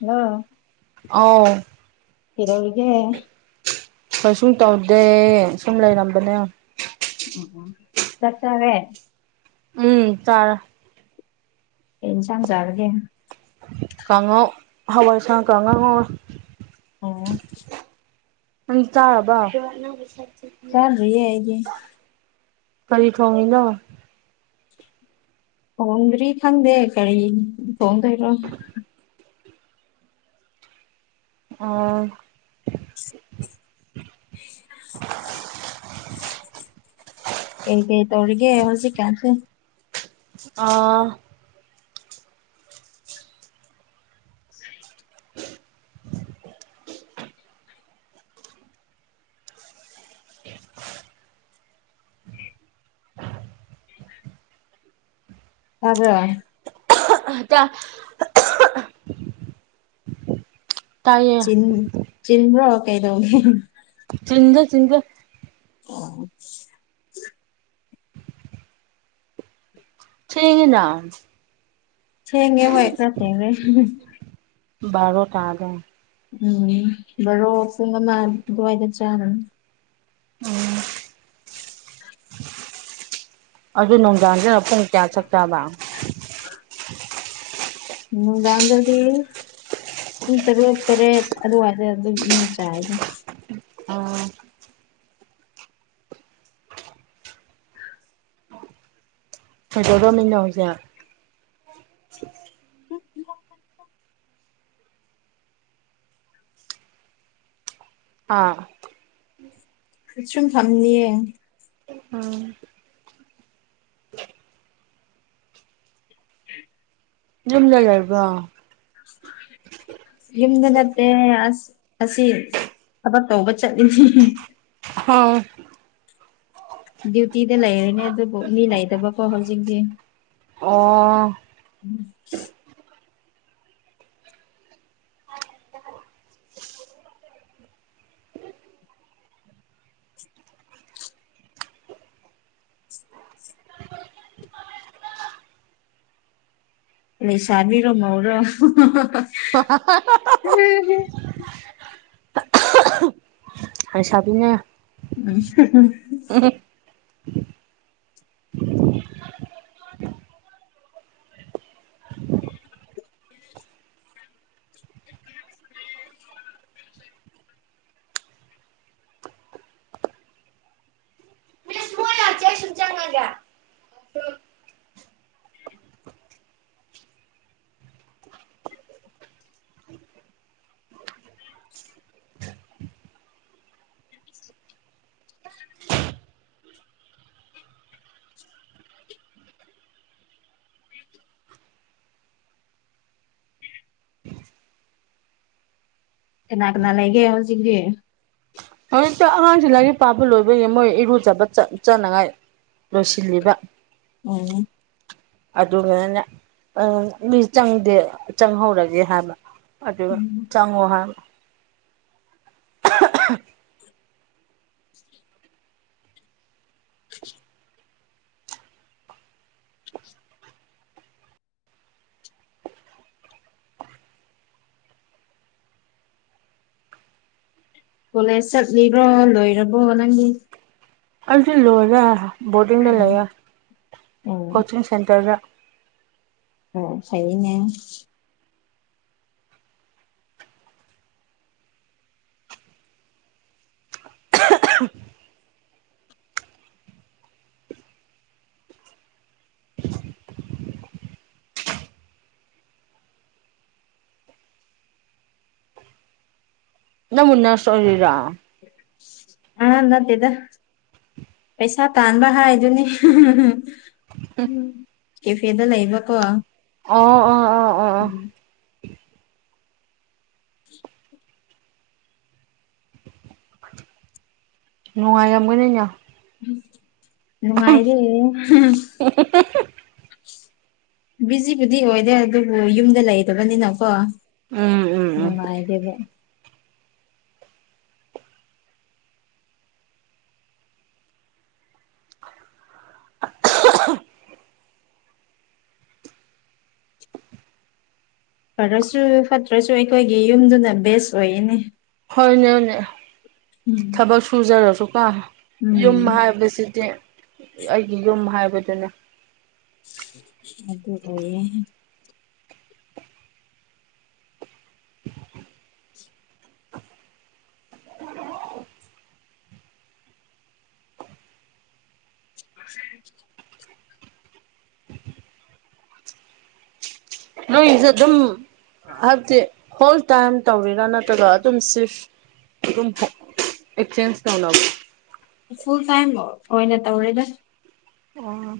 hello ꯑꯥꯎ ꯏꯔꯧꯒ ꯀꯩꯁꯨꯝ ꯇꯧꯗꯦ ꯁꯨꯝ ꯂꯩꯔꯝꯕꯅꯦ ꯎ ꯆꯠꯆꯔꯦ ꯎꯝ ꯆꯔ ꯑꯩ ꯏꯟꯁꯥꯡ ꯆꯥꯔꯒꯦ ꯀꯥꯡꯉꯧ ꯍꯋꯥꯏꯁꯥ ꯀꯥꯡꯉꯥ ꯑꯣ ꯎ ꯆꯥꯕ ꯀꯔꯤꯌꯦ ꯑꯩꯒꯤꯦ ꯀ ꯊꯣꯡꯉꯦꯅ ꯍꯣꯡꯗ꯭ꯔꯤ ꯈꯪꯗꯦ ꯀꯔꯤ ꯊꯣꯡꯗꯣꯏꯔꯣ ꯑꯣ ꯑꯩꯒꯦ ꯇꯧꯔꯒꯦ ꯍꯧꯖꯤ ꯀꯁꯤꯦ ꯑꯥ [unintelligible] [unintelligible] [unintelligible] ꯇꯕ꯭ꯔꯥ ꯇ ꯆꯤꯟ ꯆꯟ꯭ꯔꯣ ꯀꯩꯗꯧꯅꯤ ꯆꯖ ꯆꯤꯟꯖ ꯑꯣ ꯁꯤꯅꯤ ꯀꯩꯅꯣ ꯍꯦꯡꯦ ꯃꯣꯏꯁꯠꯇꯦꯡꯅꯦ ꯕꯥꯔꯣ ꯇꯒꯦ ꯎꯝ ꯏꯕꯣꯁꯏꯅ ꯆꯅ ꯑꯗꯨ ꯅꯨꯡꯗꯥꯡꯁꯤꯅ ꯄꯨꯡ ꯀꯌꯥ ꯆꯥꯛ ꯆꯥꯕ ꯎꯝ ꯥꯡꯗꯗꯤ ꯄꯨꯡ ꯇꯔꯔꯦꯛ ꯇꯔꯦꯠ ꯑꯗꯨꯋꯥꯏꯗ ꯑꯗꯨꯝ ꯏꯅ ꯆꯥꯏꯗꯣ ꯎꯝ ꯀꯩꯗꯧꯔꯃꯤꯅꯣ ꯍꯧꯖꯤꯛ ꯎ ꯑꯥ ꯀꯠ ꯁꯨꯝ ꯊꯝꯅꯤꯌꯦ ꯎꯝ ꯌꯝꯖ ꯂꯩꯔꯕ꯭ꯔꯣ [unintelligible] ꯌꯨꯝꯗ ꯅꯠꯇꯦ ꯑꯁ ꯑꯁꯤ ꯊꯕꯛ ꯇꯧꯕ ꯆꯠꯂꯤꯅꯤ ꯍꯥꯎ ꯗ꯭ꯌꯨꯇꯤꯗ ꯂꯩꯔꯅꯦ ꯑꯗꯨꯕꯨ ꯃꯤ ꯂꯩꯇꯕꯀꯣ ꯍꯧꯖꯤꯛꯇꯤ ꯑꯣ ꯎꯝ ꯏ ꯂꯩꯁꯥꯕꯤꯔꯣ ꯃꯧꯔ [unintelligible] ꯑ ꯍ ꯍ ꯑꯩꯁꯕꯤꯅꯦ ꯎꯝ [unintelligible] ꯃꯤꯁꯨꯃ ꯌꯥ ꯆꯦ ꯁꯟ ꯆꯪꯉ [unintelligible] ꯀꯅꯥ-ꯀꯅꯥ ꯂꯩꯒꯦ ꯍꯧꯖꯤꯛꯇꯤ ꯍꯧꯖꯤꯛꯇ ꯑꯉꯥꯡꯁꯤ ꯂꯥꯏꯔꯤꯛ ꯄꯥꯕ ꯂꯣꯏꯕꯒꯤ ꯃꯣꯏ ꯏꯔꯨꯖꯕ ꯆ ꯆꯅꯉꯥꯏ ꯂꯣꯏꯁꯤꯜꯂꯤꯕ ꯎꯝ ꯑꯗꯨꯅꯦ ꯃꯤ ꯆꯪꯗꯦ ꯆꯪꯍꯧꯔꯒꯦ ꯍꯥꯏꯕ ꯑꯗꯨꯒ ꯆꯪꯉꯨ ꯍꯥꯏꯕ [inaudible] ꯀꯣꯂꯦꯖ ꯆꯠꯂꯤꯕ꯭ꯔꯣ ꯂꯣꯏꯔꯕꯣ ꯅꯪꯒꯤ ꯑꯩꯁꯨ ꯂꯣꯏꯔꯦ ꯕꯣꯔꯗꯤꯡꯗ ꯂꯩꯔꯦ ꯑꯣ ꯀꯣꯆꯤꯡ ꯁꯦꯟꯇꯔꯗ ꯑꯣ ꯐꯥꯏꯅꯦ ꯑ ꯈꯪ ꯅꯪꯕꯨ ꯅꯔ꯭ꯁ ꯑꯣꯏꯔꯤꯔ ꯑ ꯅꯠꯇꯦꯗ ꯄꯩꯁꯥ ꯇꯥꯟꯕ ꯍꯥꯏꯗꯨꯅꯤ ꯀꯦꯐꯦꯗ ꯂꯩꯕꯀꯣ ꯑꯣ ꯑꯣ ꯑꯣ ꯑꯣ ꯎꯝ ꯎꯝ ꯅꯅꯨꯡꯉꯉꯒꯅꯦ ꯅꯨꯡꯉꯥꯏꯔꯦ ꯍꯝ ꯍꯝ ꯍꯝ ꯍꯝ ꯍꯝ ꯕꯤꯖꯤꯕꯨꯗꯤ ꯑꯣꯏꯗꯦ ꯑꯗꯨꯕꯨ ꯌꯨꯝꯗ ꯂꯩꯗꯕꯅꯤꯅꯀꯣ ꯎꯝ ꯎꯝ ꯎꯝ ꯅꯨꯡꯉꯥꯏꯔꯤꯕ ꯑ ꯈꯨ ꯐꯔꯁꯨ ꯐꯠꯇ꯭ꯔꯁꯨ ꯑꯩꯈꯣꯏꯒꯤ ꯌꯨꯝꯗꯨꯗ ꯕꯦꯁ ꯑꯣꯏꯌꯦꯅꯦ ꯍꯣꯏꯅꯦꯣꯏꯅꯦ ꯎꯝ ꯊꯕꯛ ꯁꯨꯖꯔꯁꯨ ꯀꯥ ꯌꯨꯝ ꯎꯝ ꯍꯥꯏꯕꯁꯤ ꯗꯤ ꯑꯩꯒꯤ ꯌꯨꯝ ꯍꯥꯏꯕꯗꯨꯅꯦ ꯑꯗꯨ ꯇꯑꯌꯦ ꯎꯝ ꯅꯣꯏꯁꯦ ꯑꯗꯨꯝ ꯍꯥꯏꯕꯗꯤ ꯑꯣꯜ ꯇꯥꯏꯝ ꯇꯧꯔꯤꯔꯥ ꯅꯠꯇ꯭ꯔꯒ ꯑꯗꯨꯝ ꯁꯤꯐ ꯑꯦꯆꯦꯟꯖ ꯇꯧ ꯂ ꯐꯨꯜ ꯇꯥꯏꯝ ꯑꯣꯏꯅ ꯇꯧꯔꯦꯗ ꯑꯣ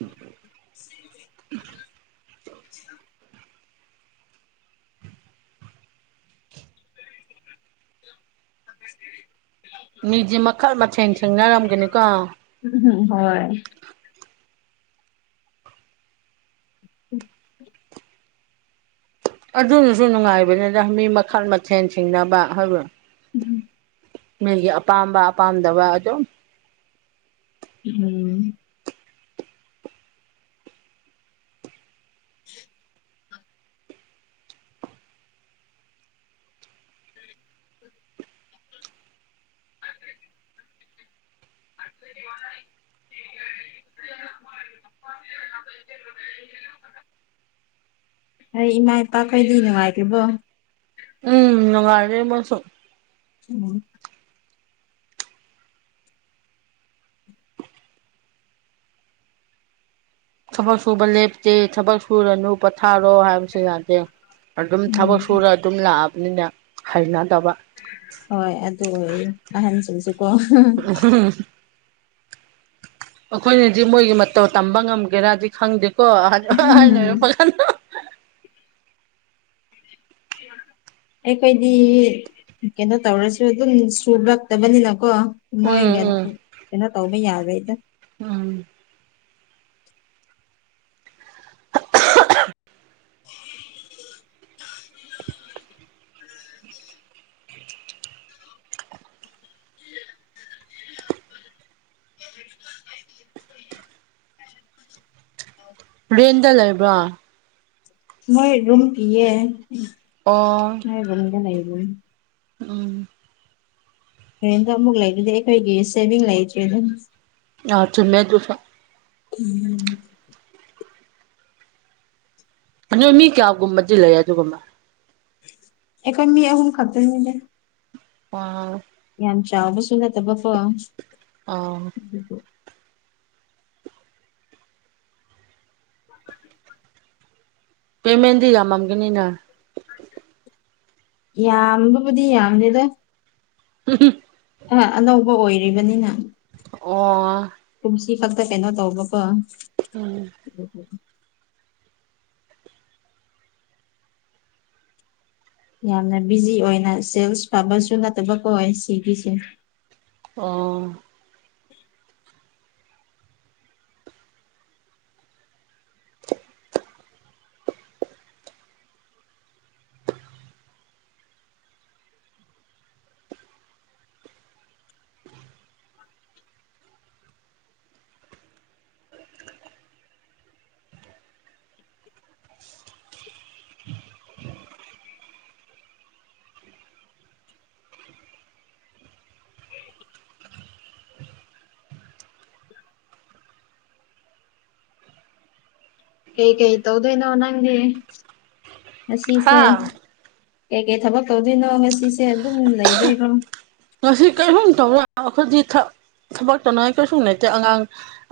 ꯎꯝ ꯑꯆꯥ [inaudible] ꯃꯤꯗꯤ ꯃꯈꯜ-ꯃꯊꯦꯜ ꯊꯦꯡꯅꯔꯝꯒꯅꯤꯀꯣ ꯎꯝꯝ ꯍꯣꯏ ꯎꯝ ꯑꯗꯨꯅꯁꯨ ꯅꯨꯡꯉꯥꯏꯕꯅꯤꯗ ꯃꯤ ꯃꯈꯜ-ꯃꯊꯦꯜ ꯊꯦꯡꯅꯕ ꯍꯥꯏꯕ ꯎꯝ ꯍꯝ ꯃꯒꯤꯄꯥꯥꯝꯝꯕꯄꯥꯥꯝꯗ ꯋꯥꯖꯣ ꯎꯝ [unintelligible] [unintelligible] ꯑꯗꯨ [inaudible] [inaudible] ꯑꯩ ꯏꯃꯥ ꯏꯄꯥꯈꯩꯗꯤ ꯅꯨꯡꯉꯥꯏꯇꯦꯕꯣ ꯎꯝ ꯑꯔ ꯃꯁꯨꯣ ꯎꯝ ꯊꯕꯛ ꯁꯨꯕ ꯂꯦꯞꯇꯦ ꯊꯕꯛ ꯁꯨꯔꯅꯨ ꯄꯊꯥꯔꯣ ꯍꯥꯏꯕ ꯁꯨꯕꯁꯨ ꯌꯥꯗꯦ ꯑꯗꯨꯝ ꯊꯕꯛ ꯎꯝ ꯁꯨꯔ ꯑꯗꯨꯝ ꯂꯥꯛꯑꯕꯅꯤꯅ ꯍꯩꯅꯗꯕ ꯍꯣꯏ ꯑꯗꯨ ꯑꯣꯏ ꯑꯍꯟꯁꯤꯡꯁꯤꯀꯣ ꯑꯩꯈꯣꯏꯅꯗꯤ ꯃꯣꯏꯒꯤ ꯃꯇꯧ ꯇꯝꯕ ꯉꯝꯒꯦꯔꯥꯗꯤ ꯈꯪꯗꯦꯀꯣ ꯑꯍ ꯎꯝ ꯐꯖ ꯑꯩꯈꯣꯏꯗꯤ ꯀꯩꯅꯣ ꯇꯧꯔꯁꯨ ꯑꯗꯨꯝ ꯁꯨꯔꯨꯔ ꯐꯠꯇꯕꯅꯤꯅꯀꯣ ꯎꯝ ꯃꯣꯏꯒ ꯎꯝ ꯀꯩꯅꯣ ꯇꯧꯕ ꯌꯥꯔꯣꯏꯗ ꯎꯝ ꯔꯦꯟꯗ ꯂꯩꯕ꯭ꯔ ꯃꯣꯏ ꯔꯨꯝ ꯄꯤꯌꯦ ꯑꯣ ꯕꯒ ꯂꯩꯕ ꯎꯝ ꯍꯣꯔꯦꯟꯗꯣ ꯑꯃꯨꯛ ꯂꯩꯕꯗꯤ ꯑꯩꯈꯣꯏꯒꯤ ꯁꯦꯚꯤꯡ ꯂꯩꯇ꯭ꯔꯦ ꯑꯗꯨꯝ ꯑꯥꯎ ꯆꯨꯝꯃꯦ ꯑꯗꯨꯁꯨ ꯎꯝ ꯑꯗꯣ ꯃꯤ ꯀꯌꯥꯒꯨꯝꯕꯗꯤ ꯂꯩ ꯑꯗꯨꯒꯨꯝꯕ ꯑꯩꯈꯣꯏ ꯃꯤ ꯑꯍꯨꯝ ꯈꯛꯇꯅꯤꯗ ꯑ ꯌꯥꯝ ꯆꯥꯎꯕꯁꯨ ꯅꯠꯇꯕ ꯕꯀꯣ ꯑꯥꯎ ꯎ ꯍ [inaudible] ꯄꯦꯃꯦꯟꯗꯤ ꯌꯥꯝꯃꯝꯒꯅꯤꯅ ꯌꯥꯝꯕꯕꯨꯗꯤ ꯌꯥꯝꯗꯦꯗ ꯎ ꯑ ꯑꯅꯧꯕ ꯑꯣꯏꯔꯤꯕꯅꯤꯅ ꯑꯣ ꯀꯨꯝꯁꯤ ꯈꯛꯇ ꯀꯩꯅꯣ ꯇꯧꯕꯀꯣ ꯎꯝ ꯎꯝ ꯎꯝ ꯌꯥꯝꯅ ꯕꯤꯖꯤ ꯑꯣꯏꯅ ꯁꯦꯜꯁ ꯐꯕꯁꯨ ꯅꯠꯇꯕ ꯀ ꯑꯣꯏ ꯁꯤꯒꯤꯁꯦ ꯑꯣ ꯀꯩ-ꯀꯩ ꯇꯧꯗꯣꯏꯅꯣ ꯅꯪꯗꯤ ꯉꯁꯤꯁꯦ ꯍꯥ ꯀꯩ-ꯀꯩ ꯊꯕꯛ ꯇꯧꯗꯣꯏꯅꯣ ꯉꯁꯤꯁꯦ ꯑꯗꯨꯝ ꯂꯩꯗꯣꯏꯔꯣ ꯉꯁꯤ ꯀꯩꯁꯨꯝ ꯇꯧꯔ ꯑꯩꯈꯣꯏꯗꯤ ꯊꯕꯛ ꯇꯧꯅꯤꯡꯉꯥꯏ ꯀꯩꯁꯨꯝ ꯂꯩꯇꯦ ꯑꯉꯥꯡ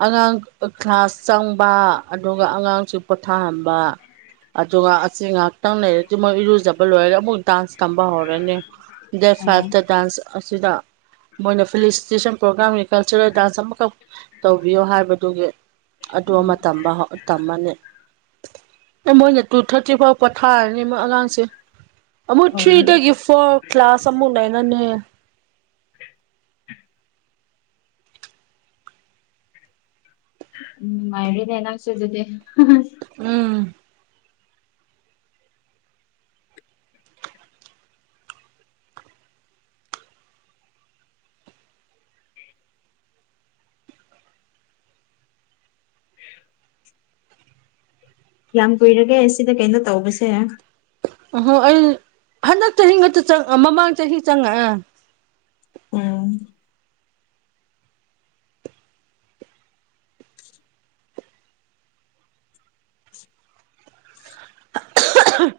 ꯑꯉꯥꯡ ꯀ꯭ꯂꯥꯁ ꯆꯪꯕ ꯑꯗꯨꯒ ꯑꯉꯥꯡꯁꯨ ꯄꯣꯊꯥꯍꯟꯕ ꯑꯗꯨꯒ ꯑꯁꯤ ꯉꯥꯛꯇꯪ ꯂꯩꯔ ꯃꯣꯏ ꯏꯔꯨꯖꯕ ꯂꯣꯏꯔꯒ ꯑꯃꯨꯛ ꯗꯥ꯭ꯟꯁ ꯇꯝꯕ ꯍꯧꯔꯅꯤ ꯗꯦꯠ ꯐꯥꯏꯚꯇ ꯗꯥ꯭ꯟꯁ ꯑꯁꯤꯗ ꯃꯣꯏꯅ ꯐꯦꯂꯤꯁꯤꯇꯦꯁꯟ ꯄ꯭ꯔꯣꯒ꯭ꯔꯥꯝꯒꯤ ꯀꯜꯆꯔꯦꯜ ꯗꯥꯟꯁ ꯑꯃꯈꯛ ꯇꯧꯕꯤꯌꯣ ꯍꯥꯏꯕꯗꯨꯒꯤ ꯑꯗꯨ ꯑꯃꯝꯕ ꯇꯝꯃꯅꯤ ꯑꯦ ꯃꯣꯏꯅ ꯇꯨ ꯊꯥꯔꯇꯤ ꯐꯥꯎ ꯄꯣꯊꯥꯔꯅꯤ ꯃꯣꯏ ꯑꯉꯥꯡꯁꯦ ꯑꯃꯨꯛ ꯑꯣ ꯊ꯭ꯔꯤꯗꯒꯤ ꯐꯣꯔ ꯀ꯭ꯂꯥꯁ ꯑꯃꯨꯛ ꯂꯩꯅꯅꯦ ꯎꯝ ꯃꯥꯏꯔꯤꯅꯦ ꯅꯅꯥꯁꯨꯣꯏꯗꯗꯤꯦ ꯎꯝ ꯀꯌꯥꯝ ꯀꯨꯏꯔꯒꯦ ꯁꯤꯗ ꯀꯩꯅꯣ ꯇꯧꯕꯁꯦ ꯑꯍꯣ ꯑꯩ ꯍꯟꯗꯛ ꯆꯍꯤ ꯉꯇ ꯆꯪ ꯃꯃꯥꯡ ꯆꯍꯤ ꯆꯪꯉꯛꯑ ꯎꯝ ꯑ ꯍꯥ ꯑ ꯍꯝ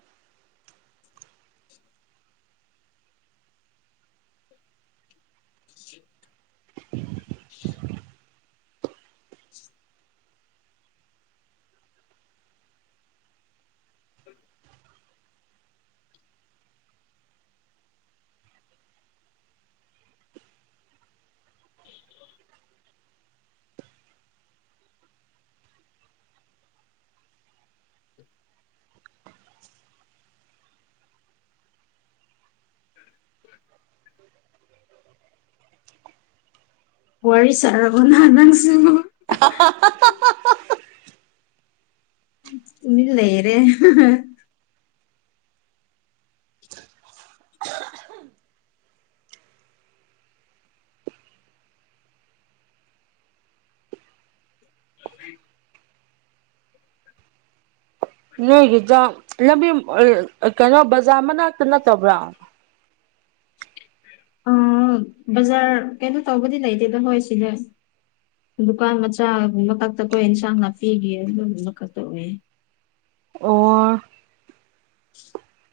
ꯎ ꯎꯝ ꯋꯥꯔꯤ ꯁꯔꯕꯣꯅ ꯅꯪꯁꯨ ꯑ ꯍꯥ ꯑꯍꯥ ꯏꯂ ꯌꯦꯔꯦ ꯑꯗꯨ ꯅꯣꯏꯒꯤꯗ ꯂꯝꯕꯤ ꯀꯩꯅꯣ ꯕꯖꯥꯔ ꯃꯅꯥꯛꯇ ꯅꯠꯇꯕ꯭ꯔꯥ ꯑ ꯕꯖꯥꯔ ꯀꯩꯅꯣ ꯇꯧꯕꯗꯤ ꯂꯩꯇꯦꯗ ꯍꯣꯏ ꯁꯤꯅꯦ ꯗꯨꯀꯥꯟ ꯃꯆꯥꯒꯨꯝꯕ ꯈꯛꯇ ꯀꯣꯏ ꯑꯦꯟꯁꯥꯡ ꯅꯥꯄꯤꯒꯤ ꯑꯗꯨꯒꯨꯝꯕ ꯈꯛꯇ ꯑꯣꯏꯌꯦ ꯑꯣ [unintelligible]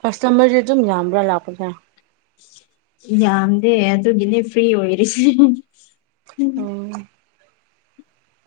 ꯀꯁꯇꯃꯔꯁ ꯑꯗꯨꯝ ꯌꯥꯥ꯭ꯔꯥ ꯂꯥꯛꯗ ꯌꯥꯝꯗꯦ ꯑꯗꯨꯒꯤꯅꯦ ꯐ꯭ꯔꯤ ꯑꯣꯏꯔꯤꯁ ꯎꯝ